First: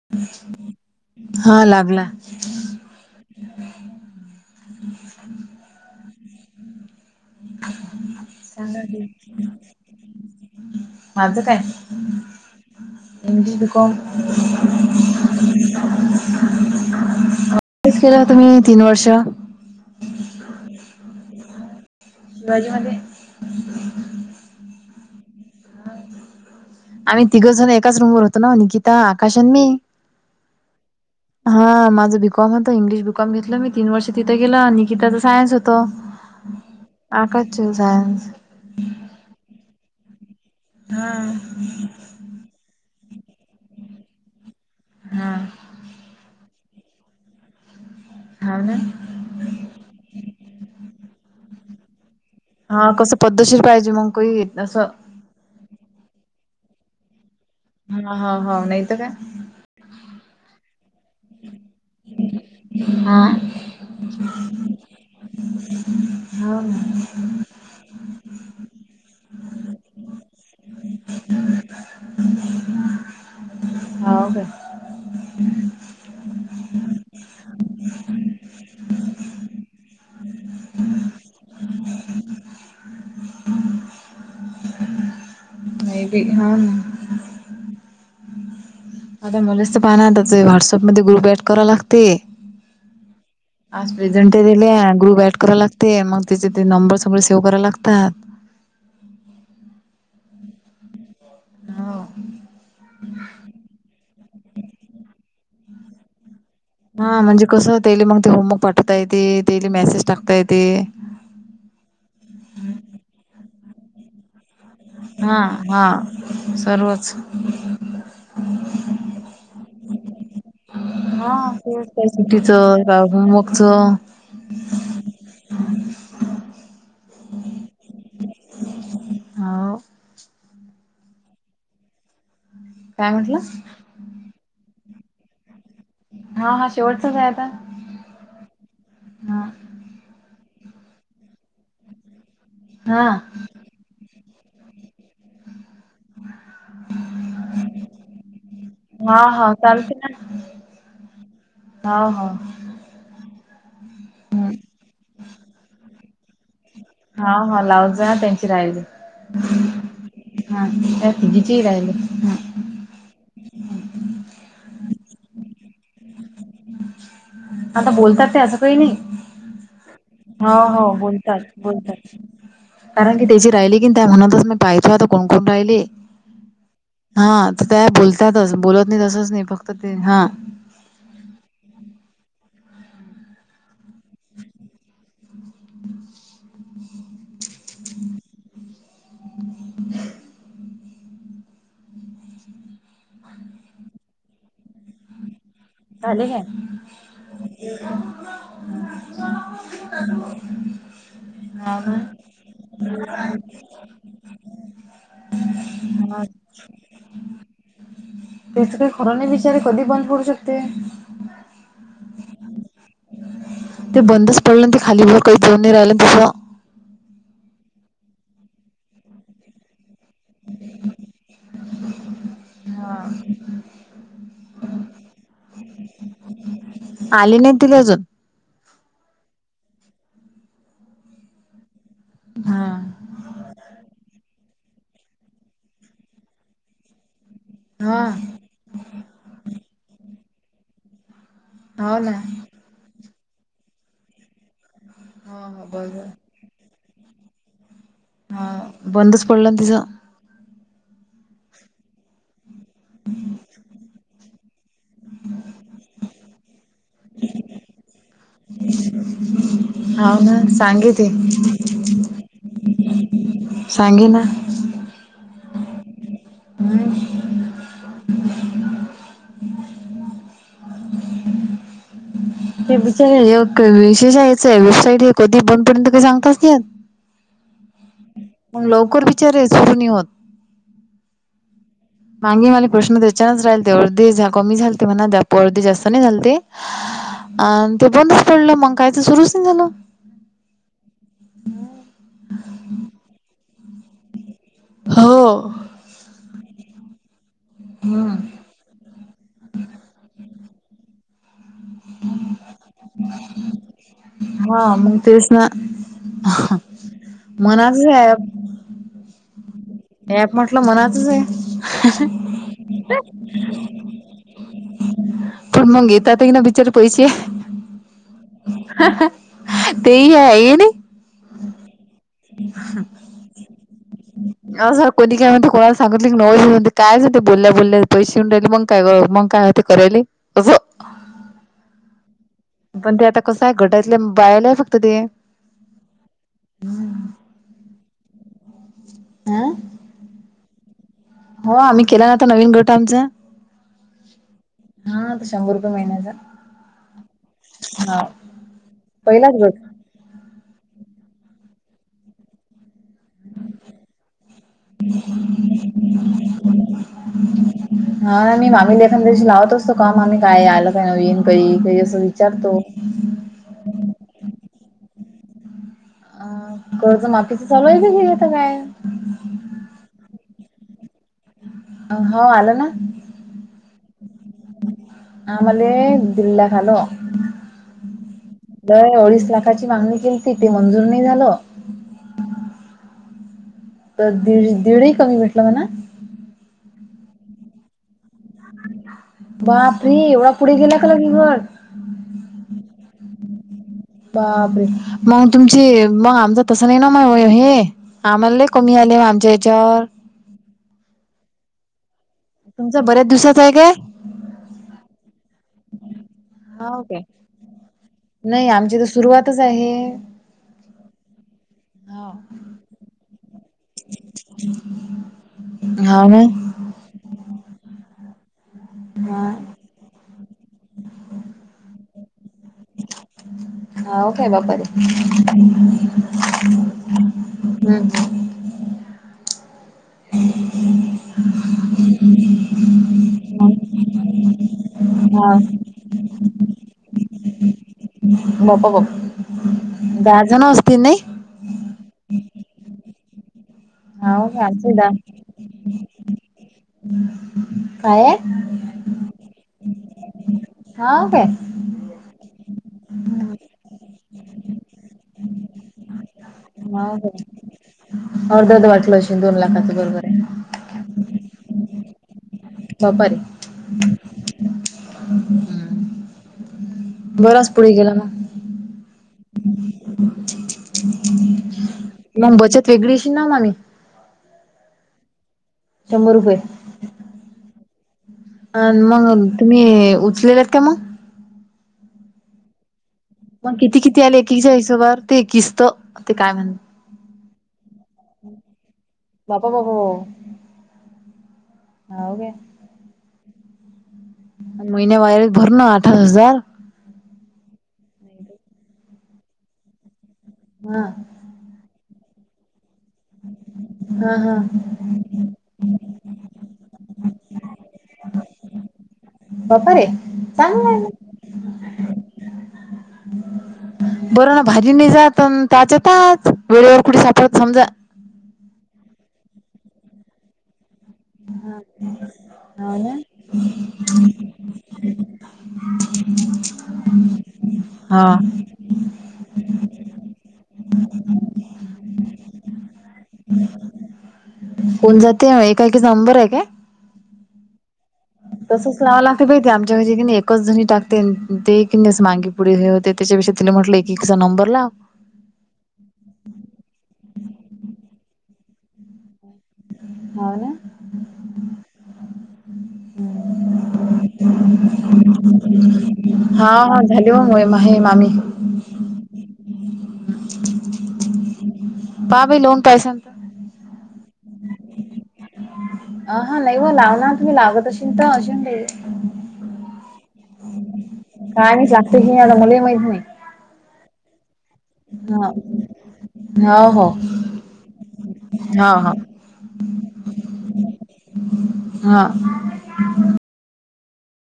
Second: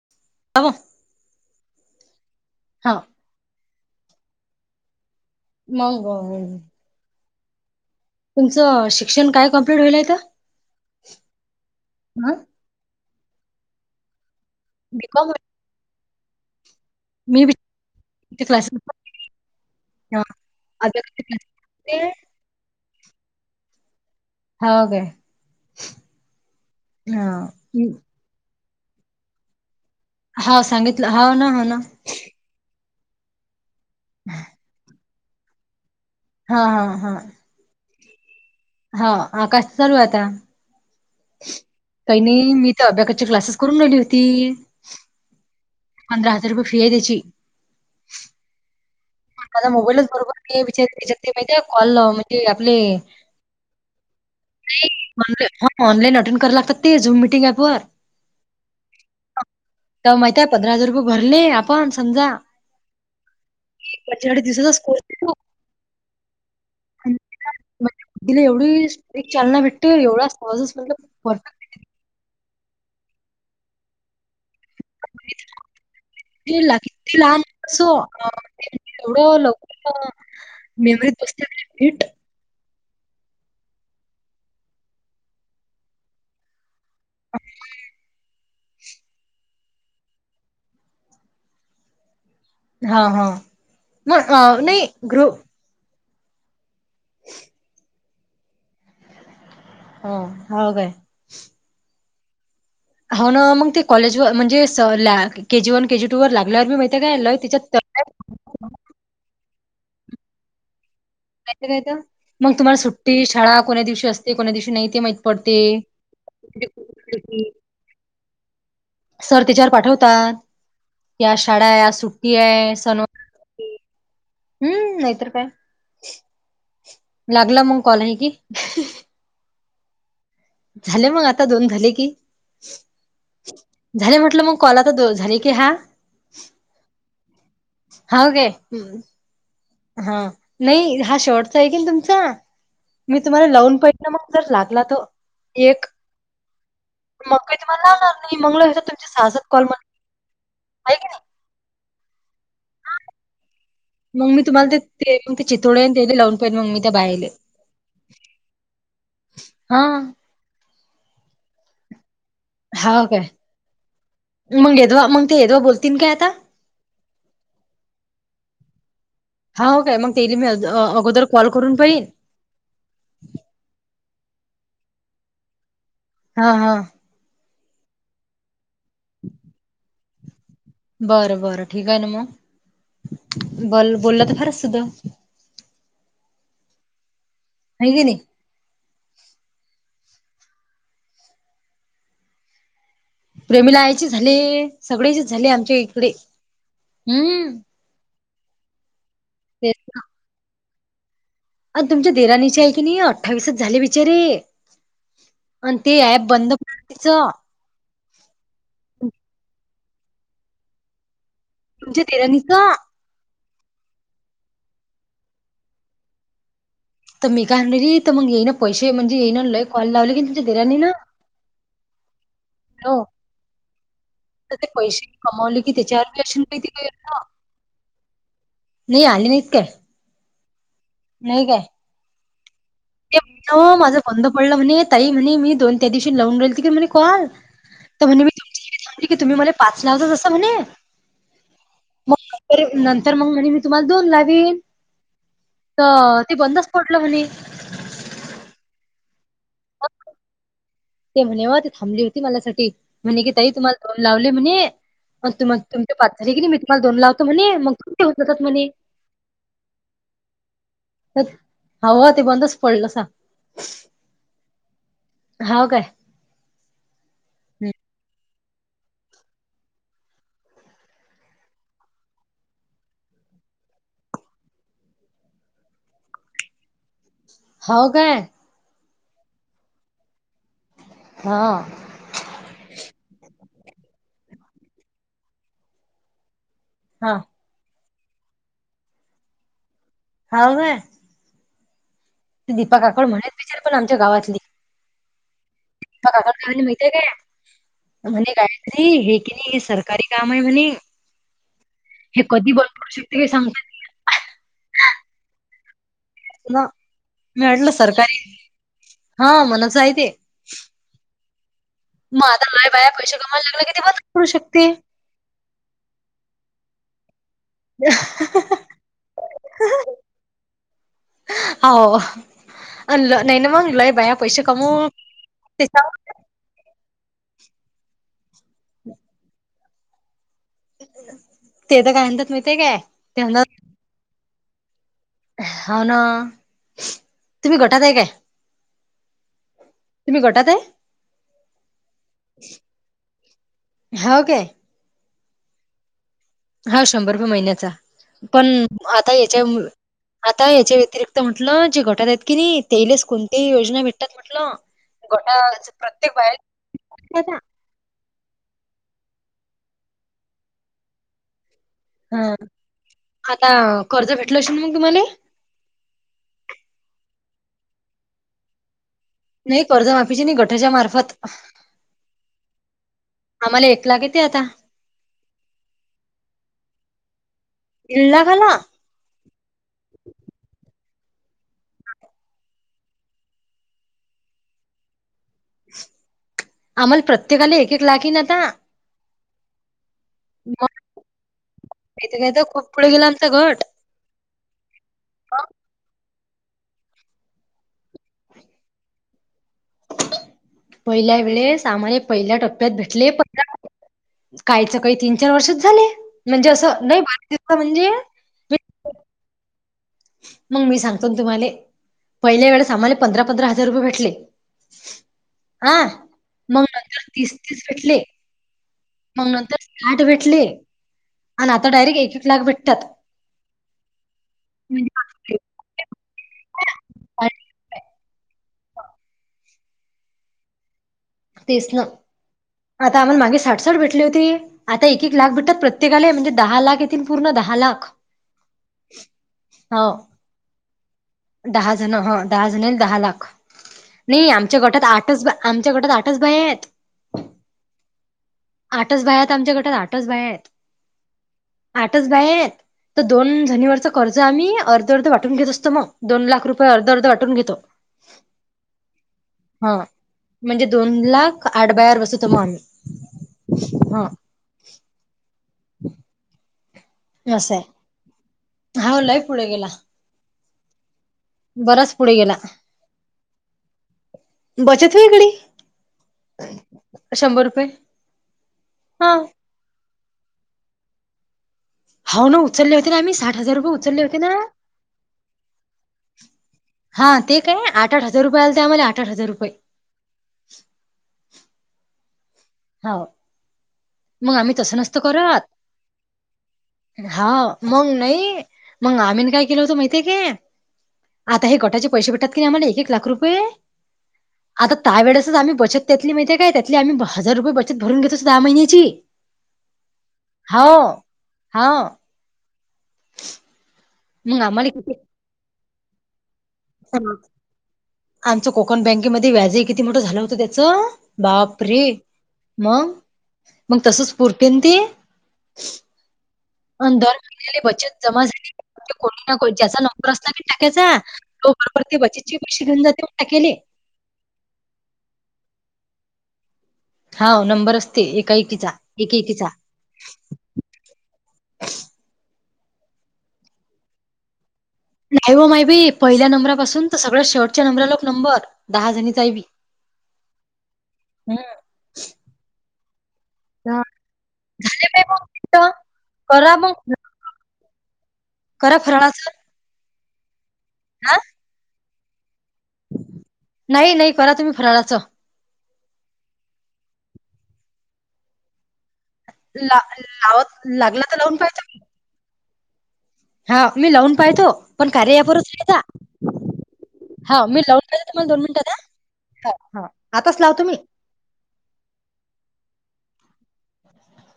[inaudible] [unintelligible] हा लागला. हा. मग. [inaudible] तुमचं शिक्षण चग, काय कम्प्लीट होईल इथं? माझ काय? हा इंगजी दक. [unintelligible] मी वि तेच केलं होतं मी क्ला. तीन वर्ष. [inaudible] शिवाजी मध्ये. हो का? आम्ही तिघंण, एकाच रूम वर होतो ना निकिता आकाशन मी. हा सांगितलं ना ना हा, माझा बिकॉम होता इंग्लिश ब कमीत कमी तीन वर्ष तिथे गेलं, आणि कि त्याचां सायनस होतं. हा हा हा. जू सायस. हा, आकास चालू आता. हा. काही नाही, मी तर अभ्याकाची क्लासेस करून राेली होती हा पंधरा हजार. तर फियेची हव ना. ला मोबाईलच बरोबर, विचार विच ते माहितीे कॉलज हा, कसं पद्धशीर पाहिजे मग कोही असं. ऑ ह ऑलाईन अटेड करा लागात, ते झम मिटि हा हा हाव नाही तर काय ते्हा माहित आहे, पंधरा हजार रुपये भरले आपण समजा हा. बच्या, दिसचा स् को. हाव ना. दीला एवढीक, चालना भेटते एवढाच आजच म्हटलंर. हो का? [unintelligible] सो, एवढं लवकर मेमरीत बसत हिट. नाही, हा ना. [inaudible] आता मुलाच तर पाहणार आ ते, व्हॉटसअपमध्येध्ये ग्रुप ऍड कराय लागते. हां, हां. आज मग प्रेझंट अ, दिले, नाही गु बॅट ग्रुप करा लागत. ते मग, त्याचे ते नंबरस वगैरे सेव कराला लागतात. हो, ह बाय. हो. हो ना मग ते कॉलेज व म्हणजे केजी वन केजी टू वर लागल्यावर मी माहिती आहे का ल त्याच्यात तर काय पहिली मंग ते होमो पाट. कुठय आहे ते ते येते मॅसेज टाकताये ते. नाहीतर काहीतर, मगं तुम्हाला सुट्टी शाळा कोन्या दिवशी असते? कोण्या दिवशी नाही ते माहीत हा पडते. हा, सर्वच. सर तिच्यावर, पाठवतात. की आज हा शाळा आहे, तेच या काय सुट्टी आहे सुट्टीचं का सन होमवर्कच हम्म नाहीतर काय? लागला मगं कॉल आहे कि ह ओ. झाले मग, आता दोन झाले की. काय म्हटलं? झाले म्हटलं मग, कॉल आता दो झाले की हा. हा हा, शेवटचच आहे आता. हो गे हा हा नाही हा शेवटचा आहे की नई तुमचा? हा मी तुम्हाला लावून पहिलं मग जर लागला तर एक. मग काही तुम्हाला लावणार नाही, मंग तुमचे हा सासात हा कॉल म्हण आहे क नाही. ह हा. मग, मी तुम्हाला ते तेग ते चितोडे ते लावून. पण मगं मी त्या बायले हा हा, लावुनजा त्यांची राहिली. हा हा तर, तिजची जीराय हा. हा काय? मग यदवा मग ते यदवा बोलतील काय आता. आता बोलतात ते, असं काही नाही. हा हो काय? मग तेली मी हो हो अगोदर बोलतात कॉल करून पाहीन. बोलतात. कारण की त्याची राहिली की, त्या म्हणतच मी पाहतो आता कोण कोण राहिले. हा हा. हा, तर त्या बोलतातच बोलत नाही तसच नाही फक्त ते हा. बरं बरं, ठीक आहे ना मग, बल बोलला तर फारच सुद्धा. [inaudible] व्हय का नाही. [inaudible] प्रेमीला यायचे झाले, सगळे्याचे झाले आमच्या इकडे झाले काय हम्म. [unintelligible] हा अ ना तुमच्या देराणीची आहे की नाही, अठ्ठावीसच झाले बिचारे. अं ते हा ॲप बंद मातीच. तेच काही खरं नाही, बिचारे कधी बंद पडू शकते. तुमच्या, तेरानी का. ते बंदच पडलं ते, खाली भर काही पोऊन नाही राहिलं तसं. तर मी काय म्ह र तर, मग येई ना पैसे म्हणजे येई ना लय कॉल लावले किी तुच्या धराांनी ना. हा. हो ते पैसे कमावले, की त्याच्याआत लक्ष्मी. [unintelligible] आली नाही तिला अजून. नाही आली नाहीत काय नाही काय हा. ते म्ह माझं बंद पडलं, म्हणे ताई म्हणे मी दोन त्या दिवशी लावून राहिल त की म्हणे कॉल. हा तर म्हण मी तुम सांगते की, तुम्ही मला पाच नावच जसं म्हणे. हाव ना. तरी नंतर मंग म्हणे मी तुम्हाला दोन लाविन तर ते बंदच पटलं होणे. हा बंदच पडलं ना तिजा मग ते म्हणेवा ते थब होती मला. टी म्हणे कि ताई तुम्हाला दोन लावले म्हणे तुम तुमचे पात तरी की नी मी तुम्हाला दोन लावतो म्हणे मग होत.. हव ना सांगे ते. हाव ते बंदच पडलं सा. सांगे ना! हाव काय हम्म हम्म. ये बिच्या योक्क यायचय वेबसाईट हे कधी बंद पडत काही सांगताच नाही. हाव काय? पण लवकर बिचारे सुरू नी होत. हां. मांगे माली प्रश्न त्याच्यानच राहिल तेवढं अर्धी झाका कमी झालते म्हणा अर्धे जास्त नाही झालते. हा. आन ते बंदच पडलं मंग काय ते सुरुच नाही झालं. हाव नाय दिपा काकड म्हणेत बिचारी पण आमच्या गावातली. हो. [unintelligible] करडनी माहतीय काय. हम्म म्हणे गायत्री हे की नाही सरकारी काम आहे म्हणे. हे कधी बंद पडशील ते सांगता हा मग तेच ना येत नाही ना. मी म्हटलं मनाचा सरकारी हा मनस आहे तेे. ऐप म्हटलं मनातच आहे. आता लय बाया पैसे कमायला लागलं की ते बंद पडू शकते. पण मग येतात आहे ना बिचार पैशे. ते ही आहे ये ने. हाव आणलं नाही ना मग लय बाया पैशे कमव. असं कोणी काय म्हणते [inaudible] [unintelligible] काय जाते बोल्या बोल्या पैशे येऊन राहिले मंग काय बरं मंग काय आहे ते करायली. असं ते तर काय म्हणतात माहितीये काय पण ते आता कसं आहे म्हणतात घटातले बायला आहे फक्त ते. हाव ना तुम्ही गटात आहे काय? हां. तुम्ही गटात आहे हो आम्ही केला ना आता नवीन गट आमचा. हाव काय हा तो शंभर रुपये महिन्याचा. हाव शंभर रुपये महिन्याचा हा पण आता पहिलाच याच्यामु गट आता याच्या व्यतिरिक्त म्हटलं जे घटाले आहेत की नाही तेलेच कोणती ही योजना भेटतात म्हटलं गटाचे प्रत्येक बाया. [inaudible] हा मी मामी लेखानदशी लावत असतो का मामी काय आलं का नवीन काही काही असं हा विचारतो. आता कर्ज भेटलं अशेल मग तुम्हाले? अ कर्ज माफीची चालू आहे [unintelligible] काय. नाही कर्जमाफीचे नाही गटाच्या मार्फत. हो आलं ना. आम्हाला एक लाख येते आता. आम्हाले दिल्ल्याख, आाल दीड लाख आला दय ओडीस लाखाची मागणी. गिलती ते मंजूर नाही झालं. तर दीड दीड ही कमी भेटलं म्हणा. आम्हाला प्रत्येकाला एक एक लाख येईन आता. बापरी एवढा पुढे गेला का मग लगे गट. [inaudible] तर खूप पुढे गेलं आमचा घट. बापरे म तुमचे म आमचं तसं नाही ना मग हे. आम्हाला लय कमी आले ओ आमच्या याच्यावर. पहिल्या वेळे सामाने पहिल्या टप्प्यात तुमचा बऱ्याच भेटले. दिवसाचा आहे काय [inaudible] काहीचा काही तीन चार वर्षच झाले म्हणजे हाव असं लई काय [inaudible] म्हणजे. नाही आमची तर सुरुवातच आहे. मग मी सांगतो ना तुम्हाले. हा पहिल्या वेळेस आम्हाला पंधरा पंधरा ह हजार रुपये भेटले आं हाव ना मग नंतर तीस-तीस भेटले. मग हा नंतर साठ भेटले आणि आता डायरेक्ट एक एक लाख भेटतात. हम् हाव काय बापारी हम्म. [inaudible] तेच ना, आता आम्हाला मागे साठसठ भेटले होते. आता एक एक लाख हा भेटतात, प्रत्येकाले म्हणजे दहा लाख येतील, पूर्ण दहा लाख. [unintelligible] दहाजण असतील नाही? दहाजणं हा, दहाजणं दहा लाख. हाव नाही काय आमच्या आमचे गटात दहा आठच बा आमच्या गटात आठच बाई आहेत. काय वय आठच बाया हायत आमच्या गटात आठच बाया हायत. हाव काय. आठच बाहेर तर दोन जणींवरचं कर्ज आम्ही अर्ध अर्ध वाटून घेत असतो मग. दोन लाख रुपये अर्ध हाव अर्ध काय वाटून घेतो. अर्ध अर्ध वाटलं अशी दोन लाखाचं हा बरोबर हाय. म्हणजे दोन लाख आठ बायावर बसवतो मग आम्ही. बाप्पा रे हां. ब बराच पुढे गेला म. हाव लई पुढे गेला. बराच पुढे गेला म बचत फेगळीशी ना माने. बचत वेगळी शंभर रुपये शंभर रुपये अन हा. मग तुम्ही उचलेलेत का मग? हावना उचलले होते ना आम्ही साठ हजार मग रुपये किती किती उचलले आले होते ना. एकीच्या हिशोबावर ते एकीस तर ते काय म्हण हा ते काय आठ आठ हजार रुपये आलते आम्हाला आठ आठ हजार बापा रुपये. बापा हाव काय? हाव मग आम्ही आणि तसं नसतं महिन्या वायरच करत. भरणं आठ हजार. हाव मंग नाही मंग आम्हीने काय केलं होतं माहितीय काय? हा. आता हे घटाचे पैसे भेटतात की आम्हाला एक एक लाख रुपये हा हा आता त्या वेळेसच आम्ही बचत त्यातली माहिती हाय का, त्यातली आम्ही हजार रुपये बचत भरून घेतोच दहा महिन्याची. बप्पा रे चांगलाय मग. हा. बरं मग ना आम्हाला भाजी नाही किती जात, त्याचताच वेळेवर कुठे सापडत समजा आमचं कोकण बँकेमध्ये व्याज ही किती मोठं झालं होतं त्याचं. बाप रे हाव मग, ना. मग तसच पुरतेन ते? [unintelligible] दर महिली बचत हा जमा झाली, कोणी ना ज्याचा नंबर असला की टाक्याचा बापाचे बचत चे पैसे घेऊन जातो टाकायले. कोण ज ते एकाकी नंबर आहे काय? हा नंबर असते, एकाएकीचा एकएकीचा. क एकच जणी टाकते ते, क अस मागे पुढे हे होते त्याच्यापेक्षा तिने म्हटलं एकचा नंबर लाव. नाही हो माय बी, पहिल्या नंबरापासून तर सगळ्या शेर्टच्या नंबरलाोक नंबर दहा जणीचा आहे बी. हो ना. हं. हां. झाले बाई मग मिनिटं. हा करा हा. मग [unintelligible] मामी. करा फरळाच आं. बाबा लोन काय सांगत नाही नाही, करा तुम्ही फराळाचं! अ हा नाही व लावणार, तुम्ही लावतशीलल तर अजून दे ला, लावत. लागला तर लावून का नाहीचगते क आ मुले माहीत नाही. हा मी लावून पाहतो, पण कार्या यापच राता हा हो हो हा मी लावून का तुम्हाला दोन हा हा मिनिटात, आताच लाव तु म्ही हा.